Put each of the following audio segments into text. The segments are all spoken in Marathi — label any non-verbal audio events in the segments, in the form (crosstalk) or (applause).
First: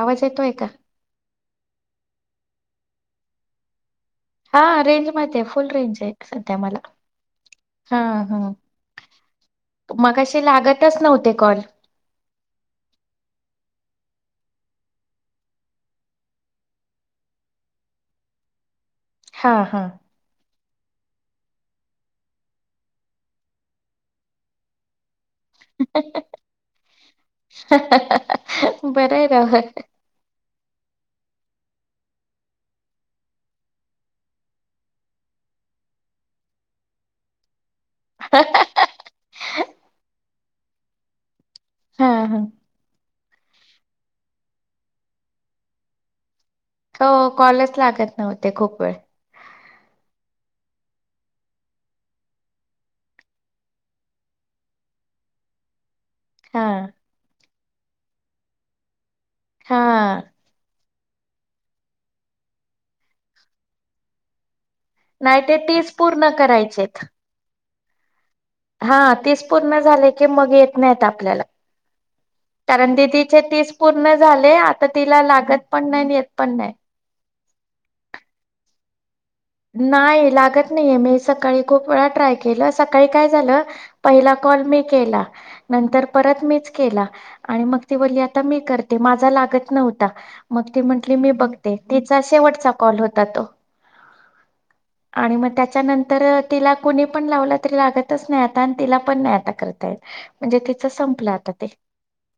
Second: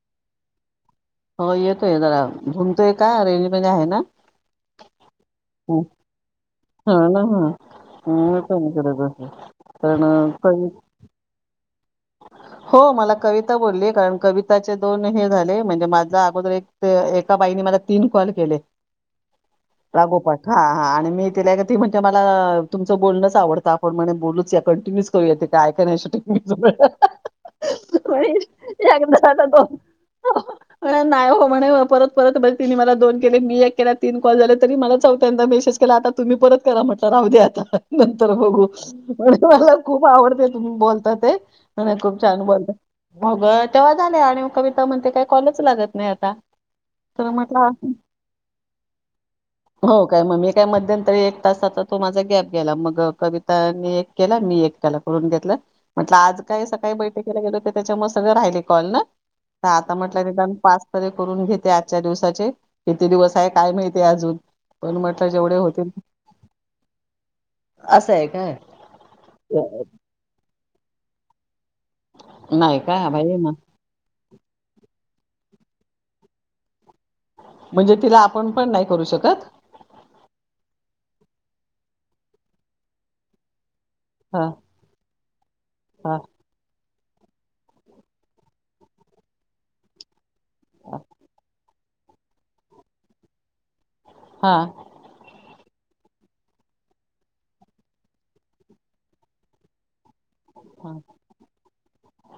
आवाज येतोय का. हो येतोय जरा घुमतोय का रेंज मध्ये आहे ना. हा रेंज मध्ये आहे फुल रेंज आहे सध्या मला. हा ना हा हा हा ह का नाही करत पण मगाशी लागतच नव्हते कॉल. हो मला कविता बोलली कारण कविताचे दोन हे झाले. म्हणजे माझ्या अगोदर एक एका बाईने मला तीन कॉल केले. हा हा रागोपाठ हा हा आणि ती म्हणते की मला तुमचं बोलणच आवडतं. आपण म्हणे बोलूच या कंटिन्यू तू येते काय काय नाही. शूटिंग बरं आहे एकदा राव तो नाही हो म्हणे परत परत बज तिने मला दोन केले मी एक केला तीन कॉल झाले. तरी मला चौथ्यांदा मेसेज केला. आता तुम्ही परत करा म्हटलं राहू दे आता नंतर बघू प मला खूप आवडते. तुम्ही बोलता ते म हा खूप हा. छान बोलत. अगं तेव्हा झाले आणि कविता म्हणते काय कॉलच लागत नाही आता हो तर कॉलेच म्हटलं लागत नव्हते. खूप वेळ हो काय मग मी मध्यंतरी एक तासाचा तो माझा गॅप गेला. मग कविता आणि एक केला मी एक केला कडून घेतला. हा काही सकाळी बैठकी केला गेलो. त्याच्या मुळे सगळ राहिले कॉल ना आता हा. म्हटलं निदान पाच करून घेते आजच्या दिवसाचे किती दिवस आहे. काय माहितीय अजून पण म्हटलं नाही जेवढे ते होतील तेीच पूर्ण करायचेत. असं आहे. काय? हा तेीच पूर्ण झाले की मग. येत आपल्याला नाही कारण का भाई दिदीचे ना तीस पूर्ण झाले आता तिला लागत पण नाही येत पण नाही. म्हणजे तिला आपण पण नाही करू शकत. नाही लागत नाहीये मी सकाळी खूप वेळा ट्राय केलं. सकाळी काय झालं. पहिला ह कॉल मी केला नंतर ह परत मीच केला. आणि मग ती बली आता मी करते माझा लागत नव्हता. मग ती म्हंटली मी बघते तिचा शेवटचा कॉल होता. तो हा हा, आणि मग त्या त्याच्यानंतर तिला कुणी पण लावलं तरी लागतच नाही. आता आणि तिला पण नाही आता करताय. म्हणजे त्याच संपलं आता ते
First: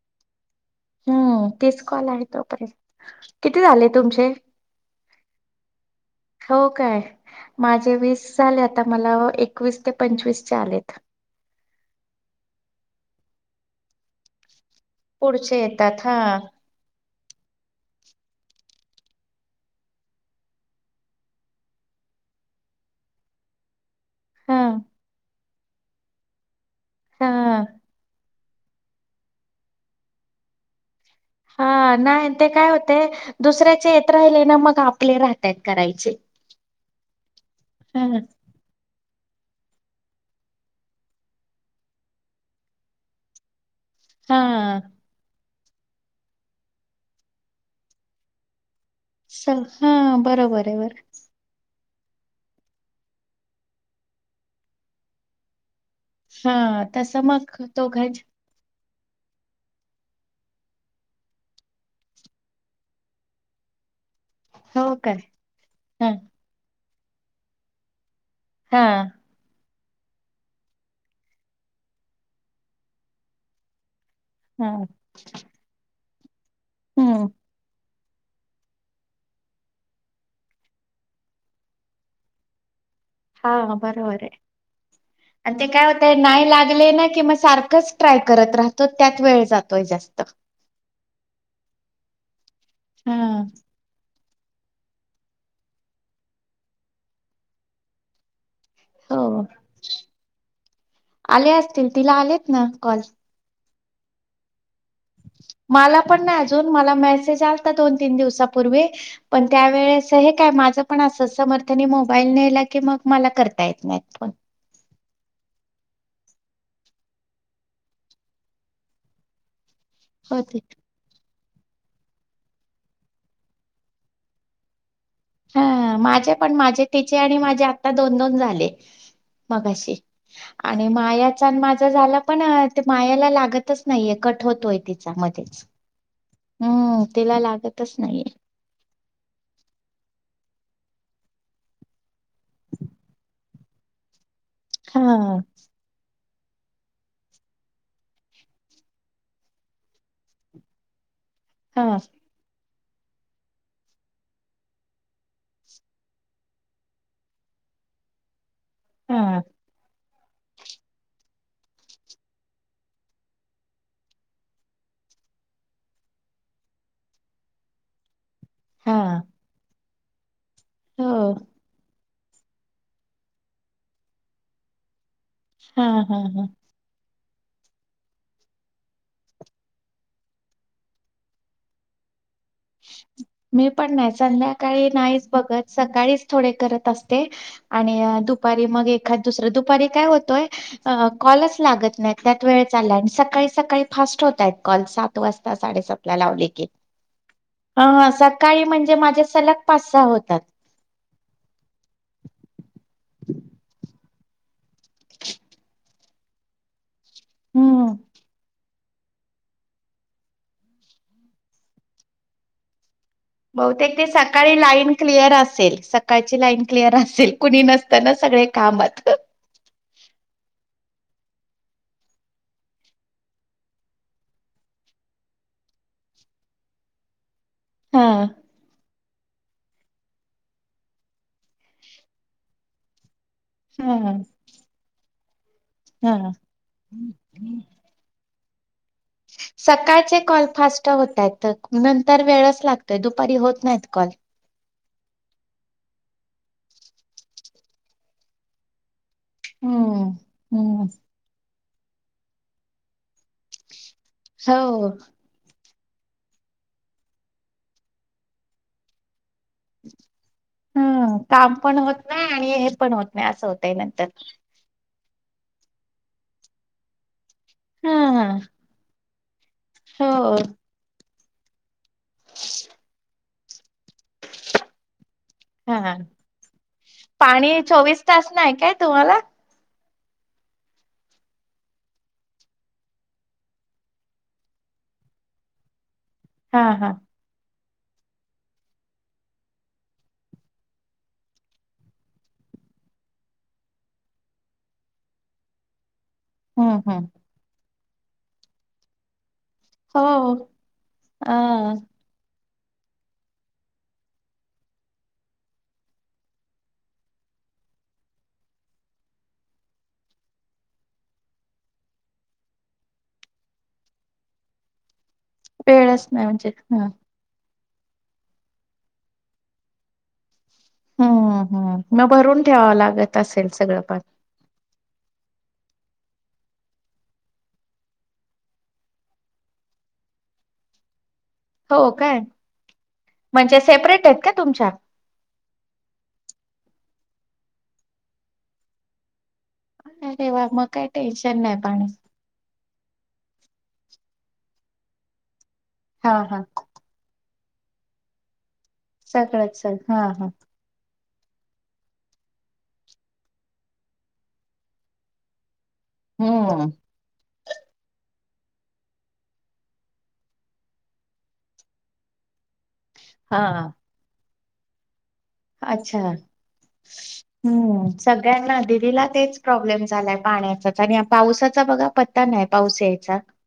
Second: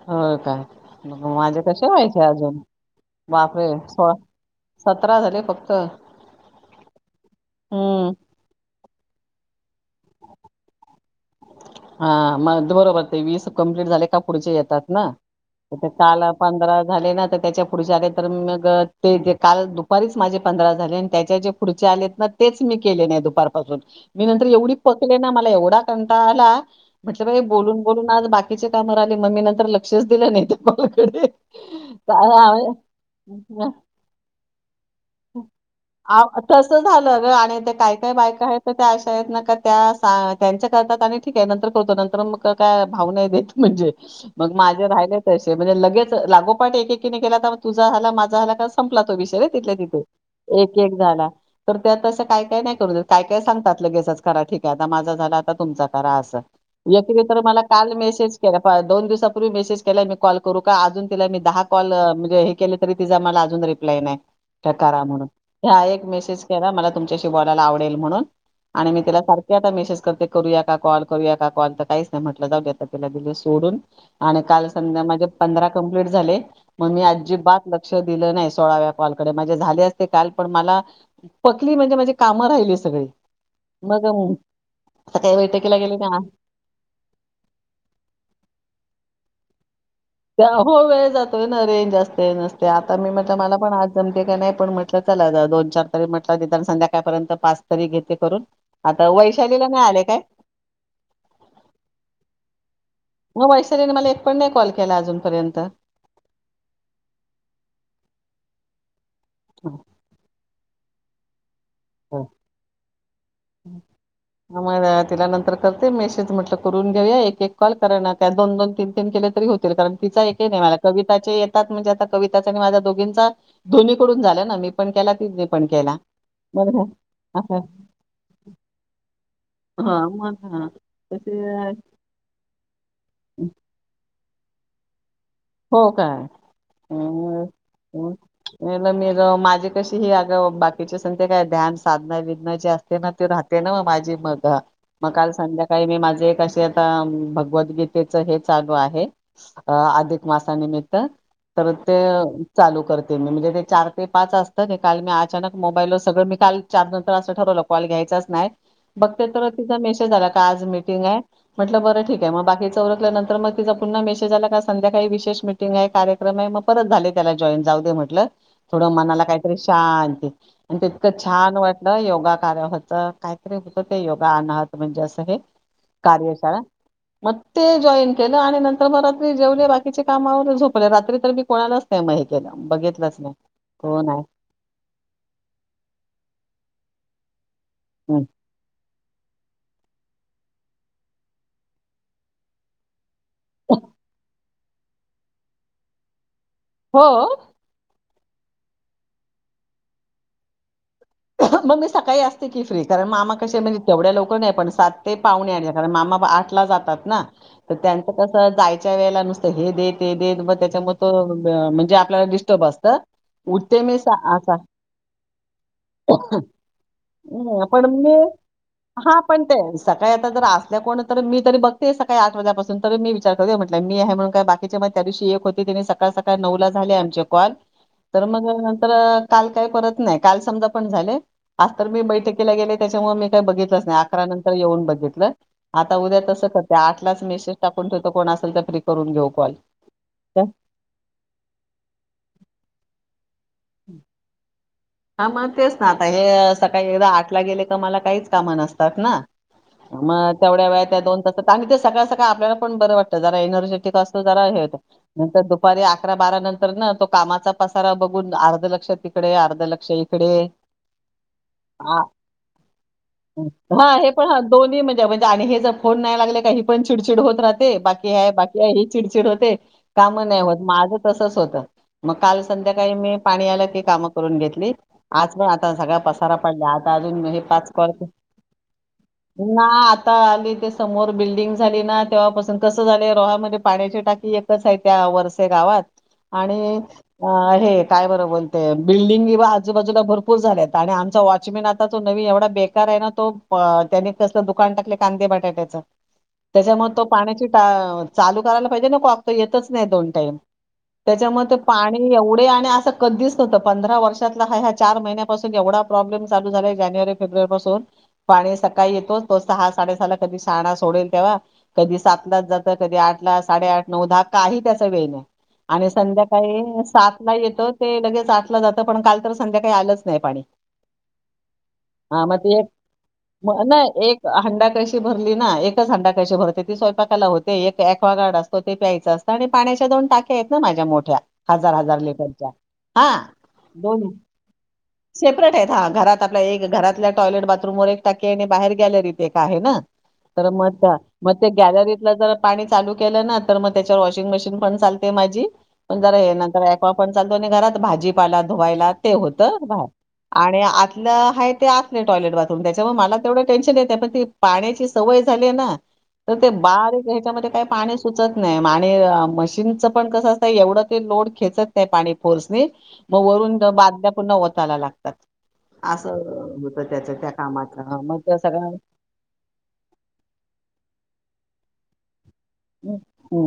हो काय मग हम् माझे तेच कसे कॉल व्हायचे आहे अजून तोपर्यंत किती बापरे झाले सोळा तुमचे सतरा झाले फक्त हो काय माझे हम्म वीस झा आता मला एकवीस ते पंचवीस आले. हा मग बरोबर ते वीस कंप्लीट झाले का पुढचे येतात. ना पुढचे येतात काल हा पंधरा झाले ना. त्याच्या पुढचे आले तर मग ते जे काल दुपारीच माझे पंधरा झाले आणि त्याच्या जे पुढचे आलेत ना तेच मी केले नाही दुपारपासून. मी नंतर हां पकले ना मला एवढ. एवढा कंटाळ आला. म्हटल हां बोलून-बोलून आज बाकी. बाकीची काम राहिले मग मी नंतर लक्षच दिलं नाही ते कॉल हा नाही ते काय होते, दुसऱ्याचे येत राहिले ना मग. आपले राहत्यात करायचे. तस झालं ग आणि ते काय- हां काय बायका आहेत ना त्या. का त्या त्यांच्या करतात आणि ठीक आहे नंतर करतो नंतर मग काय भाव नाही देत. म्हणजे मग हां. माझे राहिले तशे. म्हणजे लगेच लागोपाठ एकीकेने केला तर तुझा झाला माझा झाला. संपला तो विषय स तिथल्या तिथं. हां बरोबर आहे एक बर एक झाला. तर त्यात असं काय-काय नाही करू काय काय सांगतात, लगेच करा ठीक आहे, आता माझा झाला आता तुमचा. करा अस हां एक तसं तर मग मला काल दोघांच मेसेज केला. दोन दिवसापूर्वी मेसेज केला मी कॉल करू का अजून तिला मी दहा कॉल म्हणजे हे केले तरी तिचा मला अजून रिप्लाय नाही. हो करा काय म्हणून हा एक हां मेसेज केला मला. तुमच्याशी बोलायला आवडेल म्हणून. आणि मी हां तिला सारखे आता मेसेज. करते करूया का कॉल, करूया कॉल, तर काहीच नाही म्हटल जाऊदे तीला दिल आता सोडून. आणि काल हां संध्याकाळी माझे पंधरा क. कंप्लीट झाले. मग मी हम्म आजीबात लक्ष. लक्ष दिलं नाही सोळाव्या कॉल. कडे, माझे झाले असते काल, पण मला पकली म्हणजे माझे कामं राहिली सगळी. हा मग बरोबर आहे, आता काही आणि ते बैठकीला काय गेले होतय ना नाही लागले ना कि मग सारखंच ट्राय करत राहतो, मग त्यात वेळ जा हो वेळ जातोय ना रेंज असते-नसते, आता मी म्हटलं हां मला पण आज. का नाही पण म्हटलं चला दोन चार तरी म्हटलं संध्याकाळपर्यंत पाच तरी घेते करून. आता हो वैशालीला नाही आले काय आले असतील तिला आलेत ना. कॉल. मग वैशालीने मला एक पण नाही कॉल. केला अजूनपर्यंत. मला पण नाही अजून, मला मेसेज आलता दोन-तीन दिवसापूर्वी. (inaudible) पण त्यावेेळेस हे काय माझं ण अस समर्थ नी मोबाईल नेला की, मग मला करता येत नाही. मग तिला नंतर करते मेसेज म्हटलं करून घेऊया एक एक कॉल, करन दोन दोन तीन तीन केले तरी हो कारण तिचा एक ही होते नाही मला कविताचे तात म्हणजे आता कविताचा आणि माझा दोघंचा दोनीकडून झाला ना मी पण ने पण हा केला. माझे पण बरं माझे तिचे का आणि माझे असं आता दोन दोन झाले. मगाशी, हा मग हा आणि तसे मायाच माझा झाला पण ते मायाला लागतच नाहीय कट (unintelligible) हो का हम्म तिला लागतच नाहीये मी (unintelligible) माझी कशी ह बाकीच्या संग काय ध्यान साधना विधना जे असते ना, ते राहते ना मग माझी मग हा मग काल संध्याकाळी मी माझे क आता भगवद्गीतेच हे चालू आहे आ मासा निमित्त तर हा तेह चालू करते मी म्हणजे ते चार ते पाच असतं ते काल मी अचानक मोबाईलवर सगळं मी काल चार नंतर असं ठरवलं कॉल घ्यायचंच नाही. बघते हा तर तिचा मेसेज आला. का आज मीटिंग आहे. म्हटलं बरं ठीक आहे मग बाकीच रखल्यानंतर मग तिचा पुन्हा मेसेज आला का संध्या का विशेष मिटिंग आहे कार्यक्रम आहे म परत झाले त्याला जॉन जाऊ दे म्हटलं थोड हा मनाला काहीतरी शांती आणि तितकं हो छान वाटलं येवून योग आला काहीतरी होत ते योग आला म्हणजे असा हा हा हा. कार्यशाळा मग ते जॉईन केलं आणि नंतर मग रात्री जेवले बाकी चे काम आवरुन झोपते रात्री तर मी कोणालाच नाही माहित मी पण नाही संध्याकाळी नाहीच बघत सकाळीच थोडे करत असतो. ते आणि हं. दुपारी मग एखाद दुसरं दु कधी काय होतय, कॉलच लागत नाही त्यात वेळ चालय आहे काही सकाळी सकाळी फास्ट होतायत कॉल सात वाजता साडेसातला लावले की हो सकाळी म्हणजे माझे सलग पाच सहा होतात. मग मी सकाळी असते की फ्री कारण मामा कशी म्हणजे तेवढ्या लवकर- नाही पण सात ते पाहणे आण कारण मामा पण आठला जातात- तर हम्म त्यांच कस जायच- त्या वेळेला नुसतं हे दे ते दे मग त्याच्या त म्हणजे आपल्याला डिस्टर्ब असत बहुतेक ते सकाळी लाईन क्लिअर असेल स- सकाळची लाईन क्लिअर असेल कुणी हं, पण नसत मी ना सगळे कामात- हा पण ते सकाळी आता जर असल्या कोण तर मी तरी बघते सकाळी आठ वाजापासून तर मी विचार करते म्हटलं मी आहे म्हणून काय बाकीच्या म त्या दिवशी एक होते ते सकाळ सकाळी नऊ ला झाले आमच्या- कॉल हा तर मग नंतर- काल काय करत नाही काल समजा- झाले आज तर मी बैठकीला गेले त्याच्यामुळे- का बघितलंच नाही हा अकरा नंतर येऊन बघितलं- आता उद्या हा तसं करते आठलाच मेसेज टाकून ठेवतो कोण असेल तर- फ्री करून घेऊ कॉल सकाळचे कॉलफास्ट होत आहेत नंतर वेळच लागतोय दुपारी होत- होय नाहीत कॉल- हा मग तेच ना आता हे सकाळी एकदा आठला गेले का मला काहीच कामं नसतात ना- हम्म मग तेवढ्या हम्म. वेळात म दोन तास- आणि ते सकाळ सकाळ आपल्याला पण बरं वाटतं जरा एनर्जेटिक असत- जरा हे होत हो नंतर दुपारी- दुपारी अकरा बारा नंतर ना तो कामाचा - अ इकडे ह काम पण होत नाही आणि हे पण होत नाही असं होतंय हा नंतर. हे पण ह दोन्ही म्हणजे म्हणजे आणि हेच- होन नाही लागले काही पण चिडचिड होत- ते बाकी ह हा बाकी आहे चिड- हो ते- काम हो नाही होत माझं- तसच होत मग काल संध्याकाळी मी पाणी आलं की कामं करून घेतली- आज पण आता हा सगळ पसारा पडल्या आता अजून हे पाणी पाच चोवीस करते तास नाही काय तुम्हाला? ना आता- आता आली ते समोर बिल्डिंग झाली ना तेव्हापासून कसं झालं रोहामध्ये पाण्याची टाकी एकच आहे त्या वरसे गावात- हा आणि हा अ हे- काय बरं बोलतेय बिल्डिंग- आजूबाजूला भरपूर झालेत आणि आमचा वॉचमॅन आता जो नवीन एवढा बेकार आहे ना तो त्यानी कसलं दुकान टाकले कांदे बटाट्याच- हम्म त्याच्यामुळे तो हम्म पाण्याची टा- चालू करायला पाहिजे ना कॉ- येतच नाही दोन टाईम हो त्याच्या अ पाणी एवढ- मी अस कधीच नव्हत पंधरा वर्ष. हा ह्या चार महिन्यापासून एवढा प्रॉब्लेम चालू झाला जानेवारी फेब्रुवारी पासून पाणी सकाळी येतो तो सहा साडेसहा ला कधी शाहाणा सोडेल तेव्हा, कधी सातलाच जातं कधी आठला साडेआठ नऊ-दहा काही त्याचा वेळ नाही. आणि वेळच नाही म्हणजे संध्याकाळी ह. सातला येत. लगेच आठला जात. पण काल तर संध्याकाळी आलंच नाही पाणी. हम्म हम्म हा मग भरून ते ठेवावं लागत असेल सगळं ना पण एक हंडा कळशी भरली ना एक. हंडा कळशी भरते, ती स्वयंकाला होते, एक्वागार्ड असतो ते प्यायचं असतं, आणि पाण्याच्या दोन टाक्या आहेत ना माझ्या मोठ्या. हो हजार-हजार काय? लेटरच्या हा. म्हणजे जाऊन सेपरेट या. आहेत का तुमच्या? सेपरेट आहेत हा घरात आपल्या एक घ घरातल्या टॉयलेट बाथरूमवर एक टाकी आणि बाहेर एक गॅलरीत. एक आहे ना. अरे वा तर मग काही त्या, मग टेन्शन त्या नाही पाणी गॅलरीतला जर पाणी चालू केलं ना तर मग त्याच्यावर वॉशिंग मशीन पण चालते माझी पण हा जरा हे हा नंतर ॲक्वा पण चाल पण घरात भाजी पाला व्हायला ते होत सगळंच सग भात हा हा. आणि आत आपलं आहे ते असले टॉयलेट बाथरूम त्याच्यावर मला तेवढं टेन्शन येत पण ती पाण्याची सवय झाली ना तर ते हम्म बारीक ह्याच्यामध्ये काही पाणी सुचत नाही आणि मशीनच पण कसं असत एवढं ते लोड खेचत नाही पाणी फोर्सनी म वरून ते हा बाद पुन्हा ओतायला लागतात. अच्छा असं होतं त्याचं त्या कामाचं हम् हां, मग त्या सगळ्यांना सगळ्या दिदीला तेच प्रॉब्लेम झालाय पाण्याचाच आणि पावसाचा बघा प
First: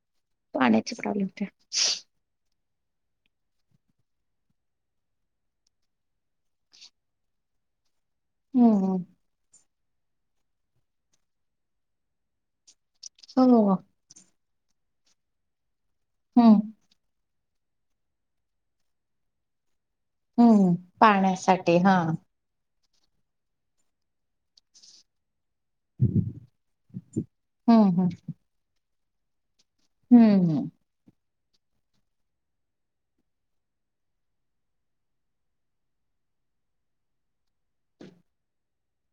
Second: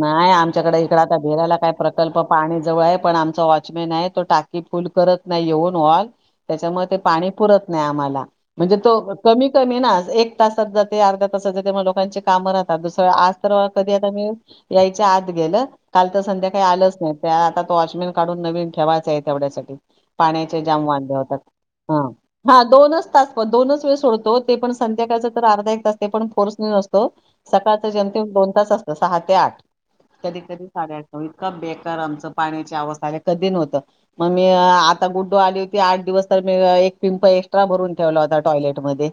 नाही आमच्याकडे पाण्याची इकड आता प्रॉब्लेम ते भिडायला काय प्रकल्प पाणी जवळ आहे, पण आमचा वॉचमॅन आहे, तो टाकी फुल्ल करत नाही, येऊन वॉल त्याच्यामुळे ते पाणी पुरत नाही आम्हाला. म्हणजे हम्म तो कमी. कमी ना. एक तासात जाते अर्ध्या तासात जाते लोकांचे काम राहत राहतात दुसरं आज तर. हो कधी आता मी. यायच्या आत गेलं. काल तर हम्म संध्याकाळी आलंच नाहीत. त्या आता तो वॉचमॅन काढून नवीन ठेवायचां आहे तेवढ्यासाठी. पाण्याचे हम्म जाम वांदे होतात, पाण्यासाठी हा दोनच. दोनच तास, दोनच वेळ सोडतो ते पण संध्याकाळच. अर्धा एक तास ते पण फोर्सनेच असतो हम्म सकाळचं हम्म जेमतेम सहा ते आठ. कधी हम्म कधी साडे आठ बेकार आमचं पाण्याची अवस्था कधी नव्हतं मग मी आता गुड्डू आली होती आठ दिवस तर मी एक पिंप एक्स्ट्रा भरून ठेवला होता टॉयलेटमध्ये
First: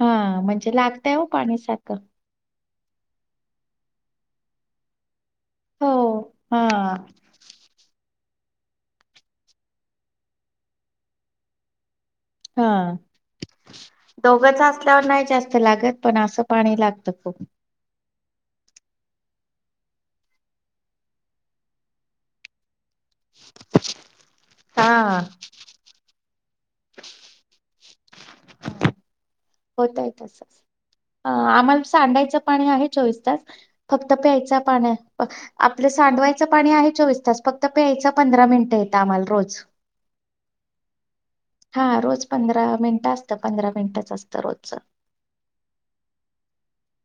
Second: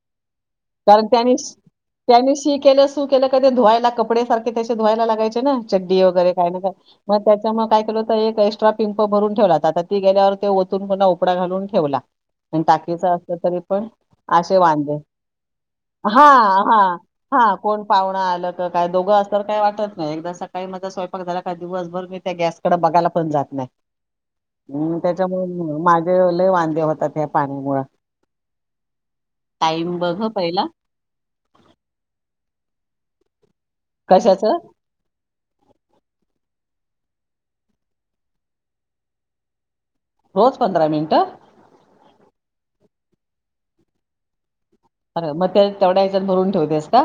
हा म्हणजे कारण लागतय हो त्यानी पाणी सारखं त्यानी शी केलं सू केल की धुवाय लागते कपडे सारखे त्याचे धुवायला लागायचे हो चड्डी वगैरे काय ना हा कायतर मग त्याच्यामुळे काय केलो तर एक एक्स्ट्रा पिंप भरून ठेवला आता ती गेल्यावर ते ओतून पुन्हा उपडा घालून ठेवला हा टाकीच असलं तरी पण असे दोघंच वांदे असल्यावर नाही जास्त लागत पण हा असं पाणी हा लागतं खूप हा कोण पाव हा लघ काय दोघं अस तर काय वाटत नाही एकदा सकाळी माझा स्वयंपाक झाला काही दिवसभर मी त्या गॅस कड बघायला पण जात नाही हा त्याच्यामुळे माझे लय वांदे होतात ह्या पाण्यामुळ होतय बघ हं तस पहिला आम्हाला सांडायचं पाणी आहेच चोवीस तास फक्त प्यायच कशाचं पाणी आपलं सांडवायचं पाणी आहे चोवीस तसा फक्त प्यायचा पंधरा मिनिट येत आम्हाला रोज रोज पंधरा मिनट हा रोज पंधरा मिनिटं असतं पंधरा मिनिटच असतं रोजच अर मग त्या तेवढ्या याच्यात भरून ठेवतेस का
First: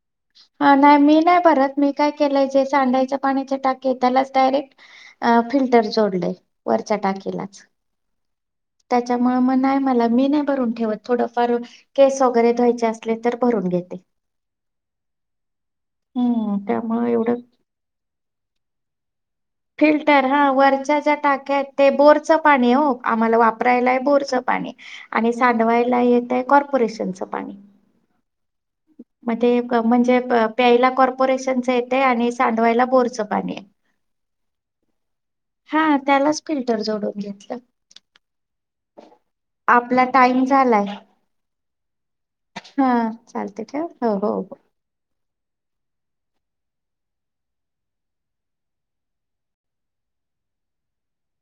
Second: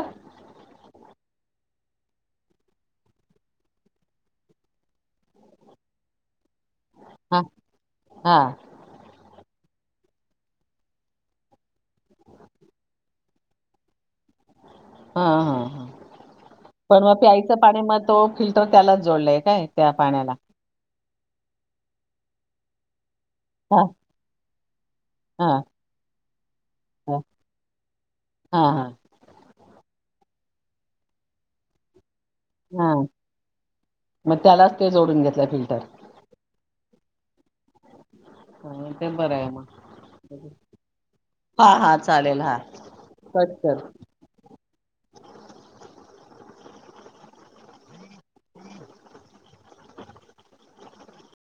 हा नाही मी नाही भरत मी काय केलंय जे सांडायच्या पाण्याचे टाके त्यालाच डायरेक्ट फिल्टर जोडले वरच्या हा टाकीलाच हा त्याच्यामुळे मग नाही मला मी नाही भरून ठेवत थोडफार केस वगैरे धवायचे असले तर भरून घेते हा हा हा हम्म पण त्यामुळे मग एवढं प्यायचं पाणी मग तो फिल्टर त्यालाच जोडलाय काय त्या फिल्टर पाण्याला हा वरच्या ज्या टाक्या आहेत ते बोरच पाणी हो आम्हाला हा वापरायला आहे बोरचं पाणी आणि हा सांडवायला येत आहे हा कॉर्पोरेशनच पाणी हा हा म ते म्हणजे प्याला कपोरेशनच येतय आणि सांडवायला हा. बोरचं पाणी आहे मग त्यालाच ते जोडून घेतलं फिल्टर हा त्यालाच फिल्टर जोडून घेतलं. ते बरं आहे मग आपला टाईम झालाय हा हा चालेल हा कट चालत कर ठेव हो हो हो.